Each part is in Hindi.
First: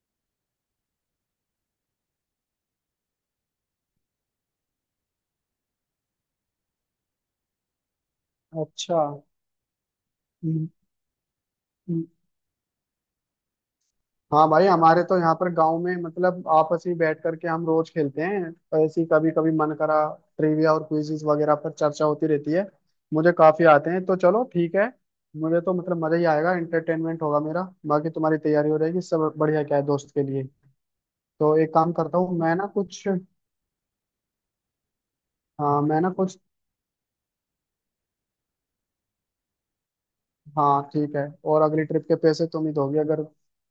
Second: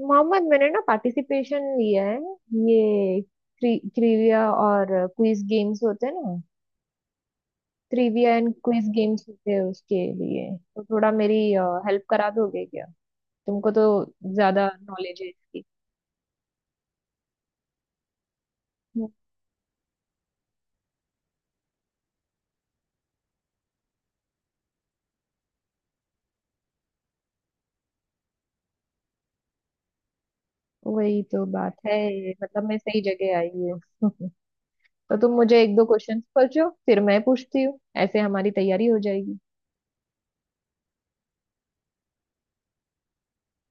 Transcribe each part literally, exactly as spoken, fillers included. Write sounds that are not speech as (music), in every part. मोहम्मद, मैंने ना पार्टिसिपेशन लिया है। ये ट्रिविया और क्विज गेम्स होते हैं ना? ट्रिविया एंड क्विज अच्छा। गेम्स होते हैं, उसके लिए हम्म, तो थोड़ा मेरी हेल्प हम्म। करा दोगे क्या? तुमको तो हाँ भाई, ज्यादा हमारे तो नॉलेज है यहाँ पर इसकी। गांव में मतलब आपस में बैठ करके हम रोज खेलते हैं। ऐसी हम्म, कभी कभी मन करा, ट्रिविया और क्विजीज वगैरह पर चर्चा होती रहती है। मुझे काफी आते हैं, तो चलो ठीक है। मुझे तो मतलब मजा ही आएगा, एंटरटेनमेंट होगा मेरा, बाकी तुम्हारी तैयारी हो रहेगी। सब बढ़िया क्या है दोस्त के लिए। वही तो तो बात एक काम है। करता हूँ, मैं मतलब ना मैं सही कुछ। जगह आई हूँ। (laughs) तो तुम मुझे एक हाँ, दो मैं ना क्वेश्चंस कुछ। पूछो, फिर मैं पूछती हूँ। ऐसे हमारी तैयारी हो जाएगी। हाँ, ठीक है। और अगली ट्रिप के पैसे तुम ही दोगे अगर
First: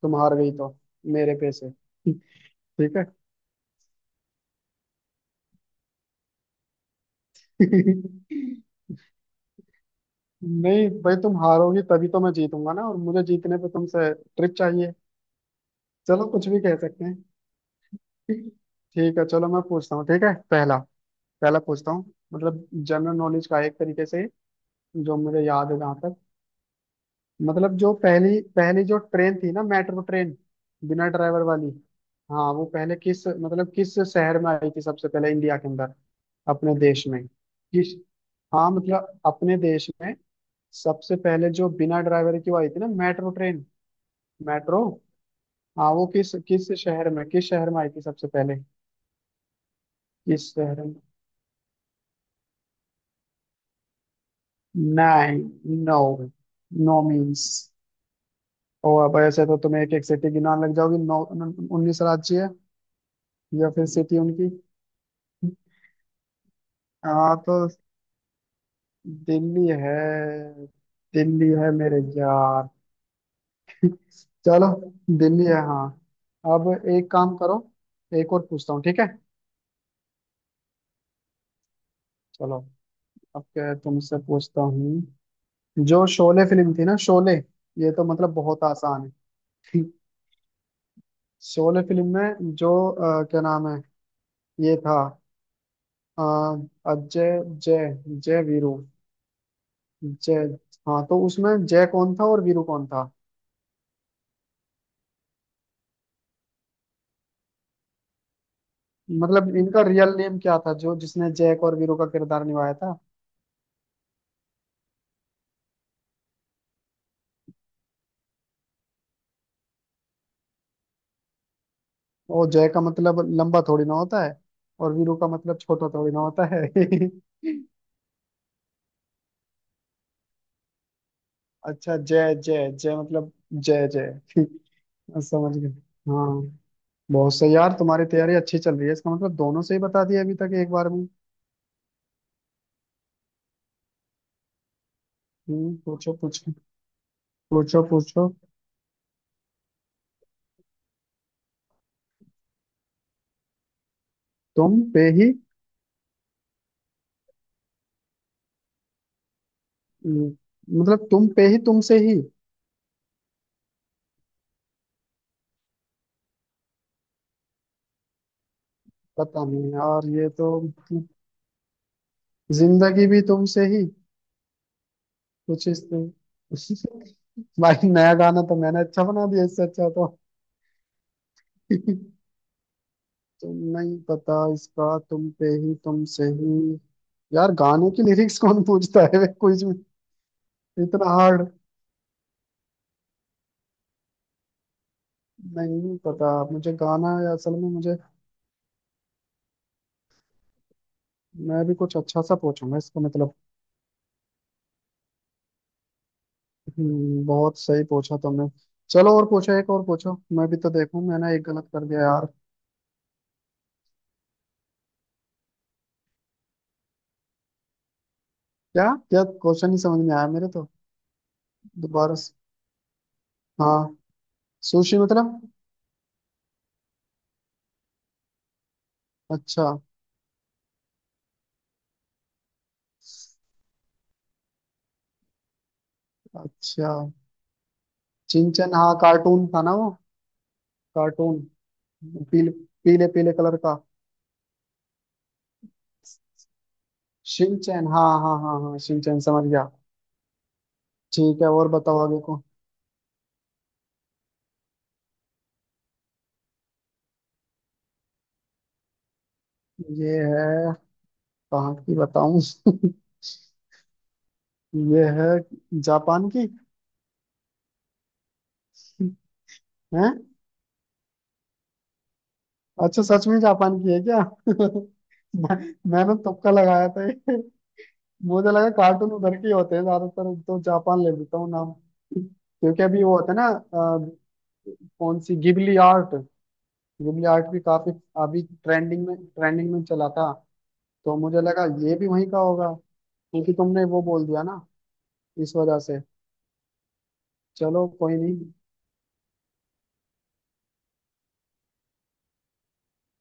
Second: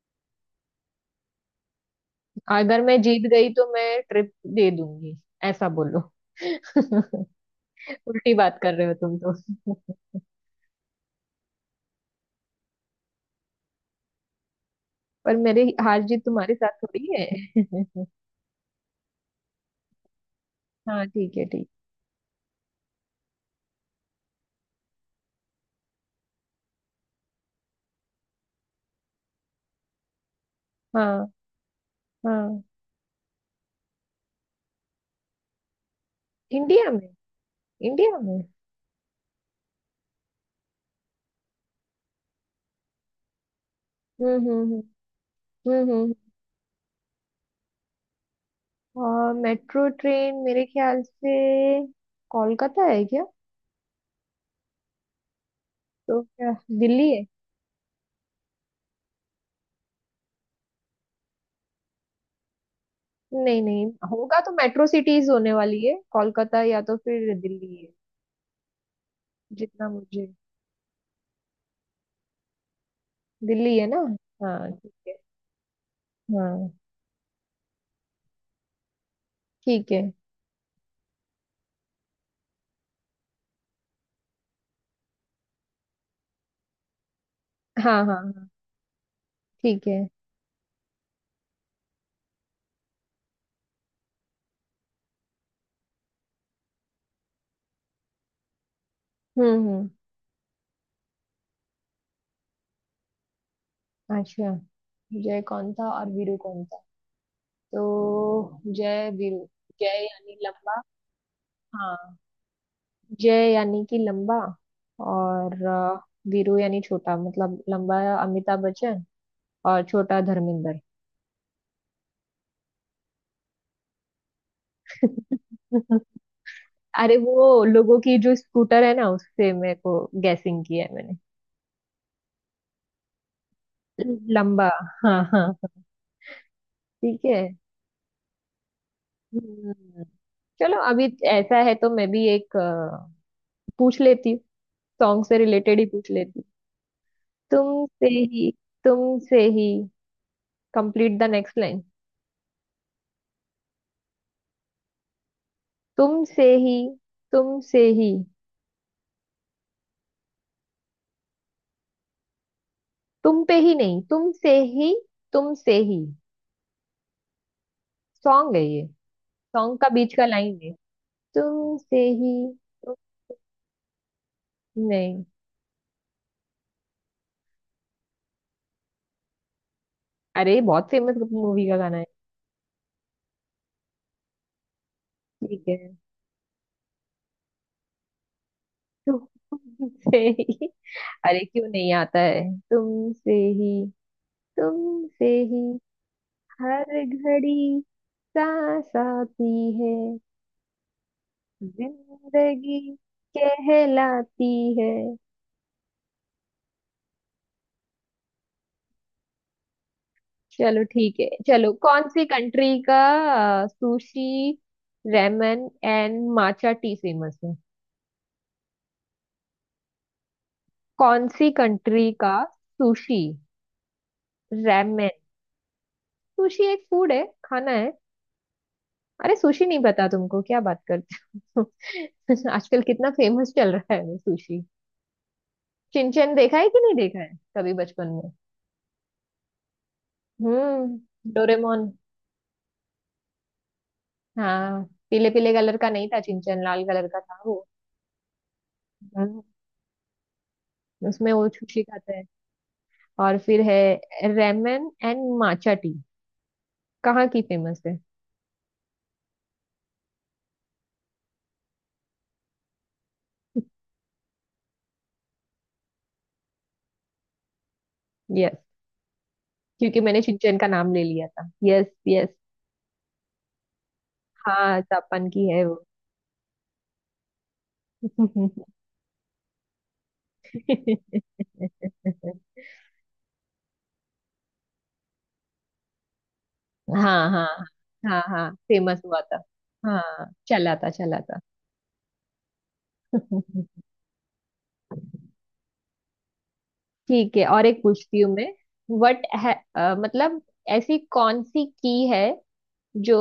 तुम हार गई तो। मेरे पैसे। (laughs) अगर ठीक मैं जीत गई तो मैं ट्रिप दे दूंगी। ऐसा बोलो। (laughs) है। (laughs) उल्टी बात कर रहे हो तुम तो। (laughs) नहीं भाई, तुम हारोगी तभी तो मैं जीतूंगा ना, और मुझे जीतने पे तुमसे ट्रिक चाहिए। पर मेरी हार जीत चलो, कुछ तुम्हारे भी कह साथ सकते थोड़ी हैं। है। ठीक है, चलो मैं पूछता हूँ। ठीक है, पहला। (laughs) हाँ, ठीक है, पहला ठीक। पूछता हूँ। मतलब जनरल नॉलेज का एक तरीके से, जो मुझे याद है जहाँ तक। मतलब जो पहली पहली जो ट्रेन थी ना, मेट्रो ट्रेन, बिना हाँ ड्राइवर वाली। हाँ, हाँ। वो पहले किस मतलब किस शहर में आई थी सबसे पहले इंडिया के अंदर? अपने इंडिया देश में। में किस? इंडिया में। हाँ मतलब अपने देश में सबसे पहले जो बिना ड्राइवर की वो आई थी ना, मेट्रो ट्रेन, हम्म हम्म हम्म मेट्रो। हम्म हम्म। हाँ, वो हम्म। किस किस शहर में, किस शहर में आई थी सबसे पहले? और मेट्रो ट्रेन किस मेरे शहर में? ख्याल से कोलकाता है क्या? नाइन। नो। तो क्या नो दिल्ली है? मीन्स, ओ अब ऐसे तो तुम्हें एक एक सिटी गिनान लग जाओगी। नौ उन्नीस राज्य है, नहीं या नहीं। फिर सिटी होगा उनकी। तो मेट्रो सिटीज होने वाली है, कोलकाता या तो फिर हाँ तो दिल्ली है। दिल्ली जितना है। मुझे। दिल्ली है मेरे यार। दिल्ली है ना? (laughs) चलो, हाँ, ठीक है। दिल्ली है हाँ। अब हाँ, एक काम करो, एक और पूछता हूँ ठीक है? ठीक है। चलो। अब क्या तुमसे पूछता हूँ। जो शोले फिल्म थी ना, शोले, ये हाँ तो हाँ मतलब हाँ, बहुत आसान है। ठीक है। (laughs) शोले फिल्म में जो अ, क्या नाम है ये था अ, अजय, जय जय वीरू, हम्म हम्म। जय। हाँ, तो उसमें जय कौन था और वीरू कौन था? अच्छा, जय कौन था और वीरू कौन था? तो जय वीरू। मतलब इनका जय रियल यानी नेम क्या था लंबा। जो जिसने जय और वीरू का हाँ। किरदार निभाया था? जय यानी कि लंबा। और अ, वीरू यानी छोटा, मतलब लंबा अमिताभ बच्चन और छोटा धर्मेंद्र। वो जय का मतलब लंबा थोड़ी ना होता है, और वीरू का मतलब छोटा (laughs) थोड़ी ना होता है। अरे, वो (laughs) लोगों की जो स्कूटर है ना, उससे मेरे को गैसिंग किया है मैंने। अच्छा जय जय जय, मतलब जय जय। लंबा। हाँ (laughs) हाँ। समझ गए? हाँ। ठीक बहुत है। सही यार, तुम्हारी तैयारी अच्छी चल रही है। इसका मतलब दोनों से ही हम्म, बता दिया अभी तक एक चलो बार अभी में। ऐसा है तो मैं भी एक अ, पूछ लेती हूँ। सॉन्ग से हम्म, रिलेटेड ही पूछ पूछो लेती हूँ। पूछो। पूछो तुमसे पूछो। ही। तुमसे ही। Complete the next line. तुम पे ही। तुमसे ही। तुमसे ही। हम्म, मतलब तुम पे ही, तुमसे ही। तुम पे ही नहीं, तुमसे ही। तुमसे ही। सॉन्ग है ये। पता नहीं सॉन्ग का यार, बीच का ये तो। लाइन है। तुमसे ही। तुम। जिंदगी भी तुमसे ही नहीं। कुछ इस। (laughs) भाई, नया गाना तो मैंने अच्छा बना दिया, इससे अच्छा तो। अरे, बहुत फेमस मूवी का गाना है। (laughs) तुम नहीं पता इसका, तुम पे ठीक ही, है। तुम से ही। यार, गाने की लिरिक्स कौन पूछता है? (laughs) वे कुछ भी, तुमसे ही। इतना अरे, हार्ड। क्यों नहीं आता है? तुमसे। ही। तुमसे ही। नहीं पता मुझे हर गाना, या असल में घड़ी। मुझे। सांस आती। है। मैं भी कुछ अच्छा सा पूछूंगा जिंदगी। इसको, मतलब। कहलाती। है। हम्म, बहुत सही पूछा तुमने। चलो और पूछो, एक और पूछो, मैं भी तो चलो, देखूं। ठीक है। मैंने एक गलत चलो, कर दिया कौन सी यार। कंट्री का sushi ramen and matcha tea famous है? क्या, क्या क्वेश्चन ही समझ में आया मेरे तो। कौन सी कंट्री दोबारा से- का? सुशी। हाँ। Sushi ramen. मतलब? सुशी एक फूड है, खाना है। अरे, सुशी अच्छा। नहीं पता तुमको, क्या बात करते हो? (laughs) आजकल कितना फेमस चल रहा है वो सुशी। चिंचन देखा है कि अच्छा, नहीं देखा है कभी बचपन में? चिंचन हाँ, कार्टून था ना वो। हम्म, कार्टून, डोरेमोन। पीले, पीले पीले कलर का। हाँ। पीले पीले कलर का नहीं था चिंचन, लाल कलर का था वो। शिनचैन, हाँ हाँ हाँ हाँ, शिनचैन हम्म, समझ गया। उसमें ठीक वो है, और छुछी बताओ खाते आगे हैं। को। और फिर है रेमन एंड माचा टी, कहाँ की फेमस है? ये है, कहाँ की बताऊं? (laughs) ये है, जापान की यस। क्योंकि है। मैंने चिंचन का नाम ले लिया था, यस यस। अच्छा, सच में जापान की है क्या? हाँ, जापान (laughs) की मैं, है वो। मैंने तुक्का लगाया था ये। मुझे लगा (laughs) कार्टून उधर के ही होते हैं ज्यादातर, तो जापान ले लेता हूँ नाम। क्योंकि अभी वो होता है ना अ, कौन सी गिबली आर्ट। गिबली हाँ आर्ट हाँ भी काफी, हाँ अभी हाँ, फेमस ट्रेंडिंग में, हुआ था। ट्रेंडिंग में चला हाँ, था। चला था तो चला था। मुझे लगा ये भी वहीं का होगा, क्योंकि (laughs) तुमने वो बोल दिया ना इस वजह से। ठीक है, और एक चलो कोई पूछती हूँ नहीं। मैं। वट है अ, मतलब ऐसी कौन सी की है जो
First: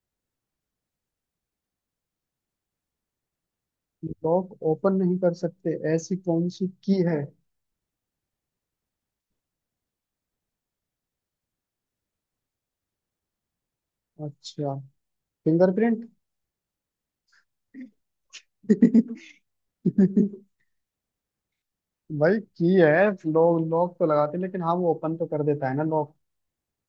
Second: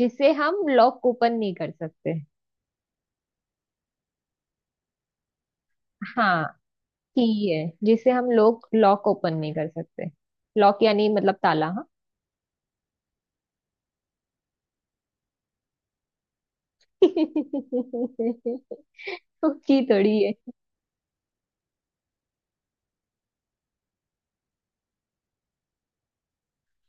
जिसे हम लॉक ओपन नहीं कर सकते? लॉक ओपन नहीं कर सकते, ऐसी हाँ। कौन सी की है? की है जिसे हम लोग लॉक ओपन नहीं कर सकते। लॉक यानी मतलब ताला, हाँ। अच्छा, फिंगरप्रिंट। (laughs) की थोड़ी है। (laughs) भाई की है, लोग लॉक तो लगाते हैं, लेकिन हाँ वो ओपन तो कर देता है ना लॉक।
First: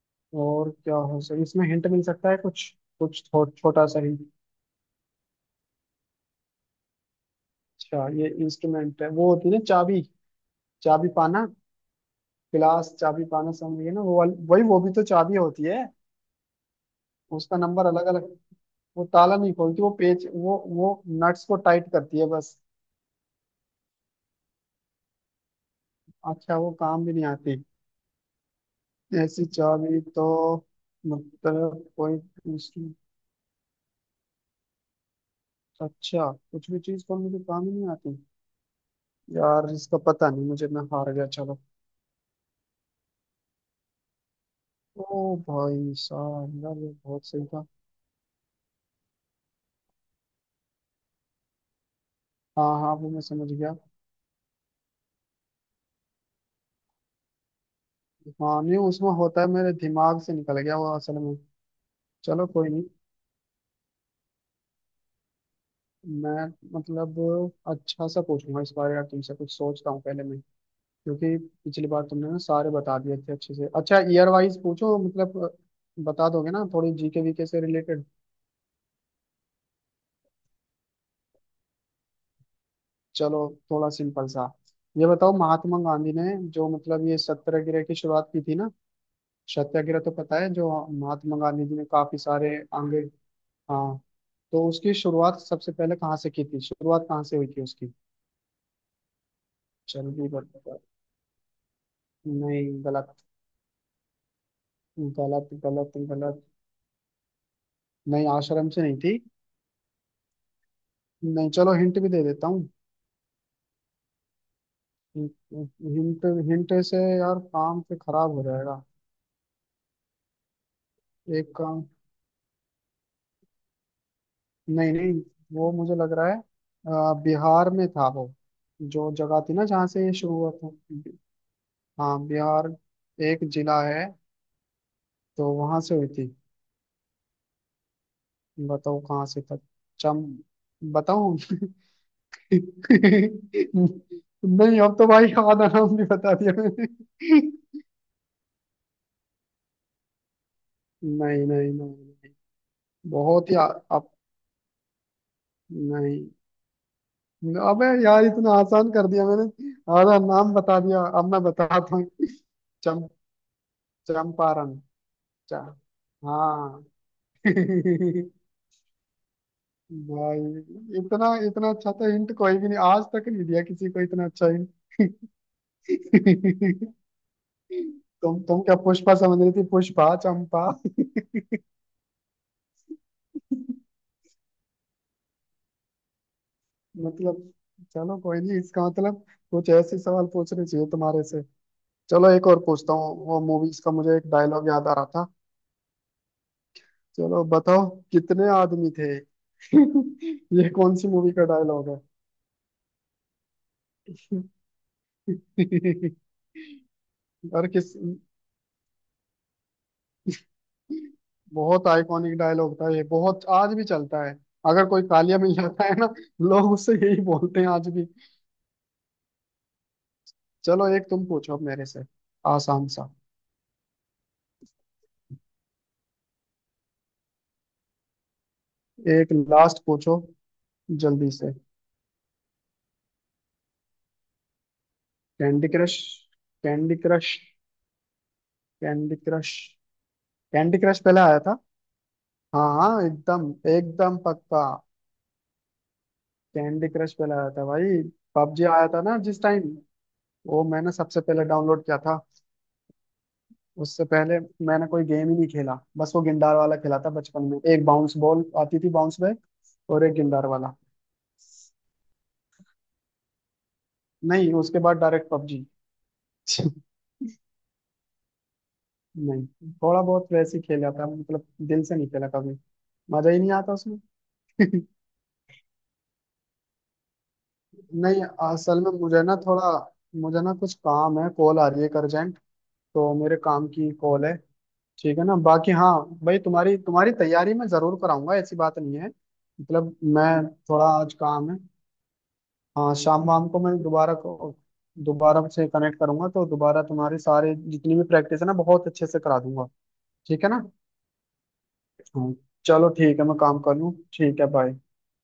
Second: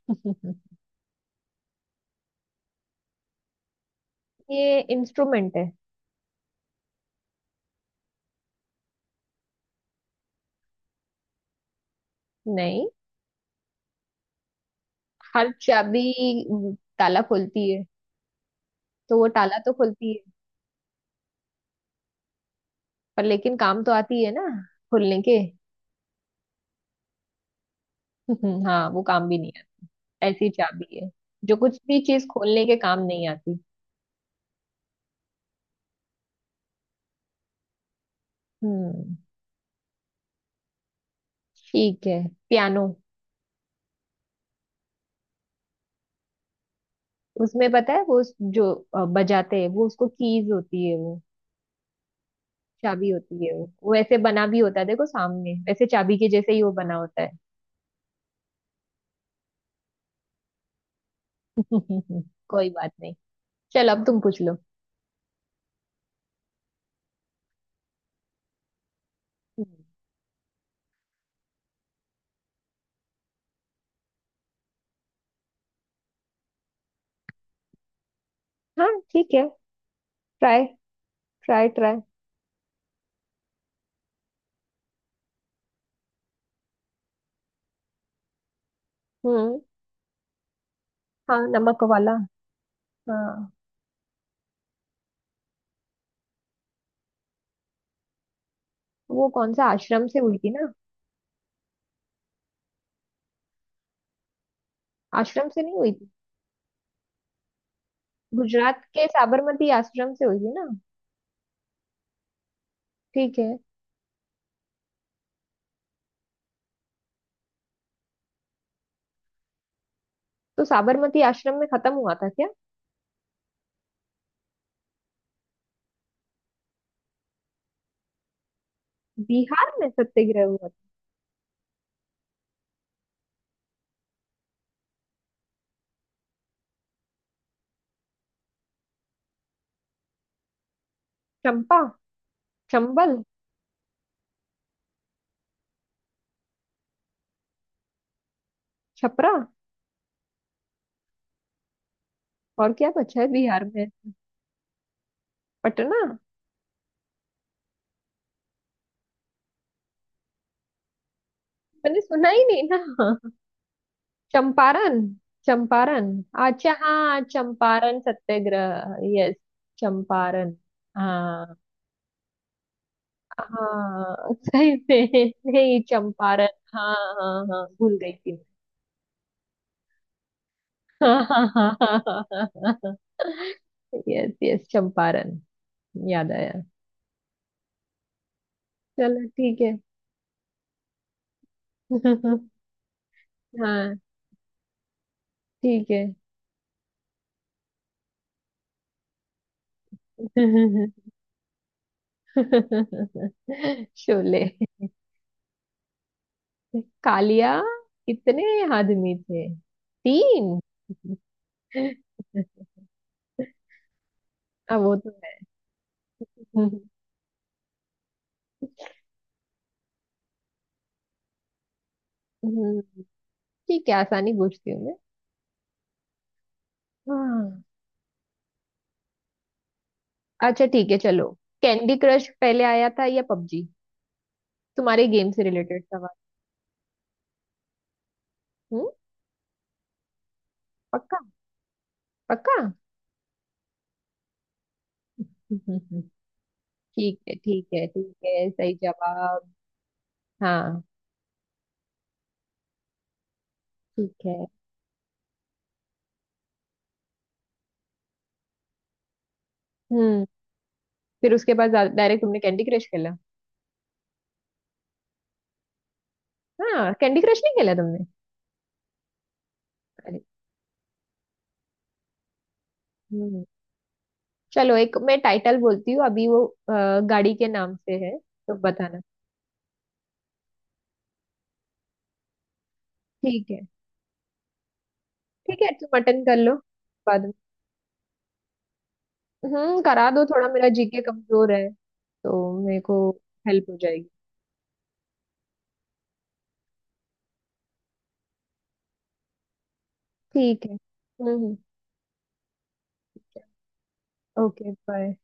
(laughs) और क्या हो सकता, इसमें हिंट मिल सकता है कुछ? कुछ थो, छोटा सा हिंट। ये इंस्ट्रूमेंट है। अच्छा, ये इंस्ट्रूमेंट है। वो होती है ना चाबी, चाबी पाना, नहीं, गिलास चाबी पाना, समझिए ना वो वाली, वही वो भी तो चाबी हर होती है। चाबी ताला उसका खोलती है। नंबर अलग अलग। वो तो वो ताला नहीं ताला तो खोलती, वो खोलती है, पेच, वो वो नट्स को टाइट करती है बस। पर लेकिन काम तो आती है ना खोलने के। अच्छा, वो काम भी नहीं आती? (laughs) हाँ, वो काम भी ऐसी नहीं आता। चाबी तो, ऐसी चाबी है जो कुछ मतलब भी कोई चीज खोलने के दूसरी- काम नहीं आती। अच्छा, कुछ भी चीज खोलने के काम ही नहीं आती। हम्म। यार इसका पता नहीं मुझे, मैं हार गया, चलो। ठीक है। पियानो। ओ भाई साहब, यार ये बहुत सही था। उसमें पता है वो उस- जो अ, बजाते हैं वो, उसको कीज होती है वो। हाँ हाँ, चाबी वो मैं होती समझ है वो गया। वो ऐसे बना भी होता है, देखो सामने वैसे चाबी के जैसे ही वो बना होता है। हाँ नहीं, उसमें होता है, मेरे दिमाग से निकल गया वो असल में। (laughs) चलो कोई कोई नहीं। बात नहीं। चल, अब तुम पूछ लो। मैं मतलब अच्छा सा पूछूंगा इस बारे यार तुमसे, कुछ हम्म। सोचता हूँ पहले मैं। क्योंकि पिछली बार तुमने ना सारे बता दिए थे अच्छे से। अच्छा ईयर वाइज पूछो, मतलब बता दोगे ना थोड़ी जीके वीके से रिलेटेड। हाँ, ठीक है। ट्राई। Try try. चलो, थोड़ा सिंपल सा। ये बताओ, महात्मा गांधी ने जो मतलब ये सत्याग्रह की शुरुआत की थी ना, हम्म। सत्याग्रह तो पता है, जो महात्मा हाँ, गांधी जी नमक ने वाला। काफी सारे आंगे। हाँ। हाँ, तो उसकी शुरुआत सबसे पहले कहाँ से की थी? शुरुआत कहाँ से हुई थी उसकी? वो कौन सा आश्रम से जल्दी हुई थी ना? बताओ। नहीं, गलत गलत आश्रम से नहीं हुई गलत थी? गलत। नहीं, आश्रम गुजरात से नहीं के थी। साबरमती आश्रम से हुई थी ना? नहीं, चलो हिंट भी दे देता हूँ। ठीक है। हिंट हिंट से यार काम पे खराब हो जाएगा। तो साबरमती एक आश्रम में काम। खत्म हुआ था क्या? नहीं नहीं, वो मुझे लग रहा है अ, बिहार में था वो, जो जगह थी ना बिहार जहाँ में से ये शुरू सत्याग्रह हुआ हुआ था। था? हाँ, बिहार एक जिला है, तो वहां से हुई थी। बताओ कहाँ से था? चम, बताऊं? (laughs) चंपा। चंबल। नहीं, अब तो भाई आधा नाम भी बता दिया छपरा। मैंने। नहीं नहीं नहीं नहीं, और क्या बचा है बहुत ही बिहार आ- में? अब पटना। नहीं। अबे यार, इतना आसान कर दिया मैंने, आधा नाम बता दिया। अब मैं बताता मैंने हूँ। सुना ही नहीं चम ना। चंपारण, चंपारण। चा, चंपारण। अच्छा, हाँ। हाँ, (laughs) चंपारण भाई, सत्याग्रह, यस। चंपारण। इतना हाँ। इतना अच्छा तो हिंट कोई भी नहीं आज तक नहीं दिया किसी को, इतना हाँ अच्छा सही हिंट। से। (laughs) नहीं, चंपारण। हाँ। हाँ हाँ, भूल गई थी। तुम तुम क्या पुष्पा समझ रही थी, पुष्पा चंपा। हाँ हाँ हाँ हाँ। हाँ। हाँ। Yes yes, Champaran. याद आया। मतलब चलो कोई नहीं, इसका मतलब चलो, ठीक कुछ है। ऐसे सवाल पूछने चाहिए तुम्हारे से। चलो एक (laughs) और पूछता हूँ, वो मूवीज का, हाँ, मुझे एक डायलॉग याद आ रहा था। ठीक है। चलो बताओ, कितने आदमी थे? (laughs) ये कौन सी (laughs) मूवी का डायलॉग है? शोले। (laughs) कालिया। और किस। कितने आदमी थे? तीन। बहुत आइकॉनिक (laughs) डायलॉग था ये, बहुत आज भी चलता है। अब अगर वो कोई तो है। कालिया मिल जाता है ना, लोग हम्म, उससे यही बोलते हैं आज भी। चलो एक तुम पूछो अब मेरे से, हम्म। आसान सा, ठीक है, आसानी पूछती हूँ मैं। हाँ। एक लास्ट पूछो अच्छा, ठीक है, चलो। जल्दी से। कैंडी क्रश पहले आया था या पबजी? तुम्हारे गेम से कैंडी रिलेटेड क्रश। सवाल। Candy Crush. हम्म। Candy Crush. कैंडी क्रश पक्का? पहले आया था। पक्का। हाँ (laughs) हाँ, एकदम एकदम पक्का। हम्म, हम्म। कैंडी क्रश ठीक पहले है, आया था ठीक है, भाई। ठीक है, पबजी सही आया था ना जिस जवाब। टाइम, वो हाँ। मैंने सबसे पहले डाउनलोड किया था। उससे ठीक पहले है। मैंने कोई गेम ही नहीं खेला, बस वो गिंडार वाला खेला था बचपन में, एक बाउंस बॉल आती थी बाउंस बैक, और एक हम्म। गिंडार वाला। फिर उसके बाद डायरेक्ट तुमने कैंडी क्रश खेला? नहीं, उसके बाद डायरेक्ट पबजी। (laughs) हाँ, कैंडी क्रश नहीं खेला तुमने? नहीं, थोड़ा अरे। बहुत वैसे ही खेला था, मतलब दिल से नहीं खेला कभी, मजा ही हम्म। नहीं आता उसमें। चलो, (laughs) एक मैं टाइटल बोलती हूँ अभी, वो अ, गाड़ी के नाम से है नहीं, तो असल में बताना। मुझे ना थोड़ा, मुझे ना कुछ काम है, कॉल आ रही है अर्जेंट, तो मेरे ठीक है। काम की कॉल है। ठीक है ना? ठीक है, बाकी हाँ, तुम अटेंड कर भाई लो। तुम्हारी तुम्हारी बाद में। तैयारी मैं जरूर कराऊंगा, ऐसी बात नहीं है। हम्म मतलब करा दो, मैं थोड़ा मेरा थोड़ा जी के आज काम कमजोर है। है तो मेरे हाँ, को शाम वाम को हेल्प हो मैं जाएगी। दोबारा को दोबारा से कनेक्ट करूंगा, तो दोबारा तुम्हारी सारे जितनी भी प्रैक्टिस है ना बहुत अच्छे से करा दूंगा, ठीक है ना? ठीक है। हम्म। हाँ। चलो ठीक है, मैं काम कर लूँ, ठीक है ओके, बाय। बाय।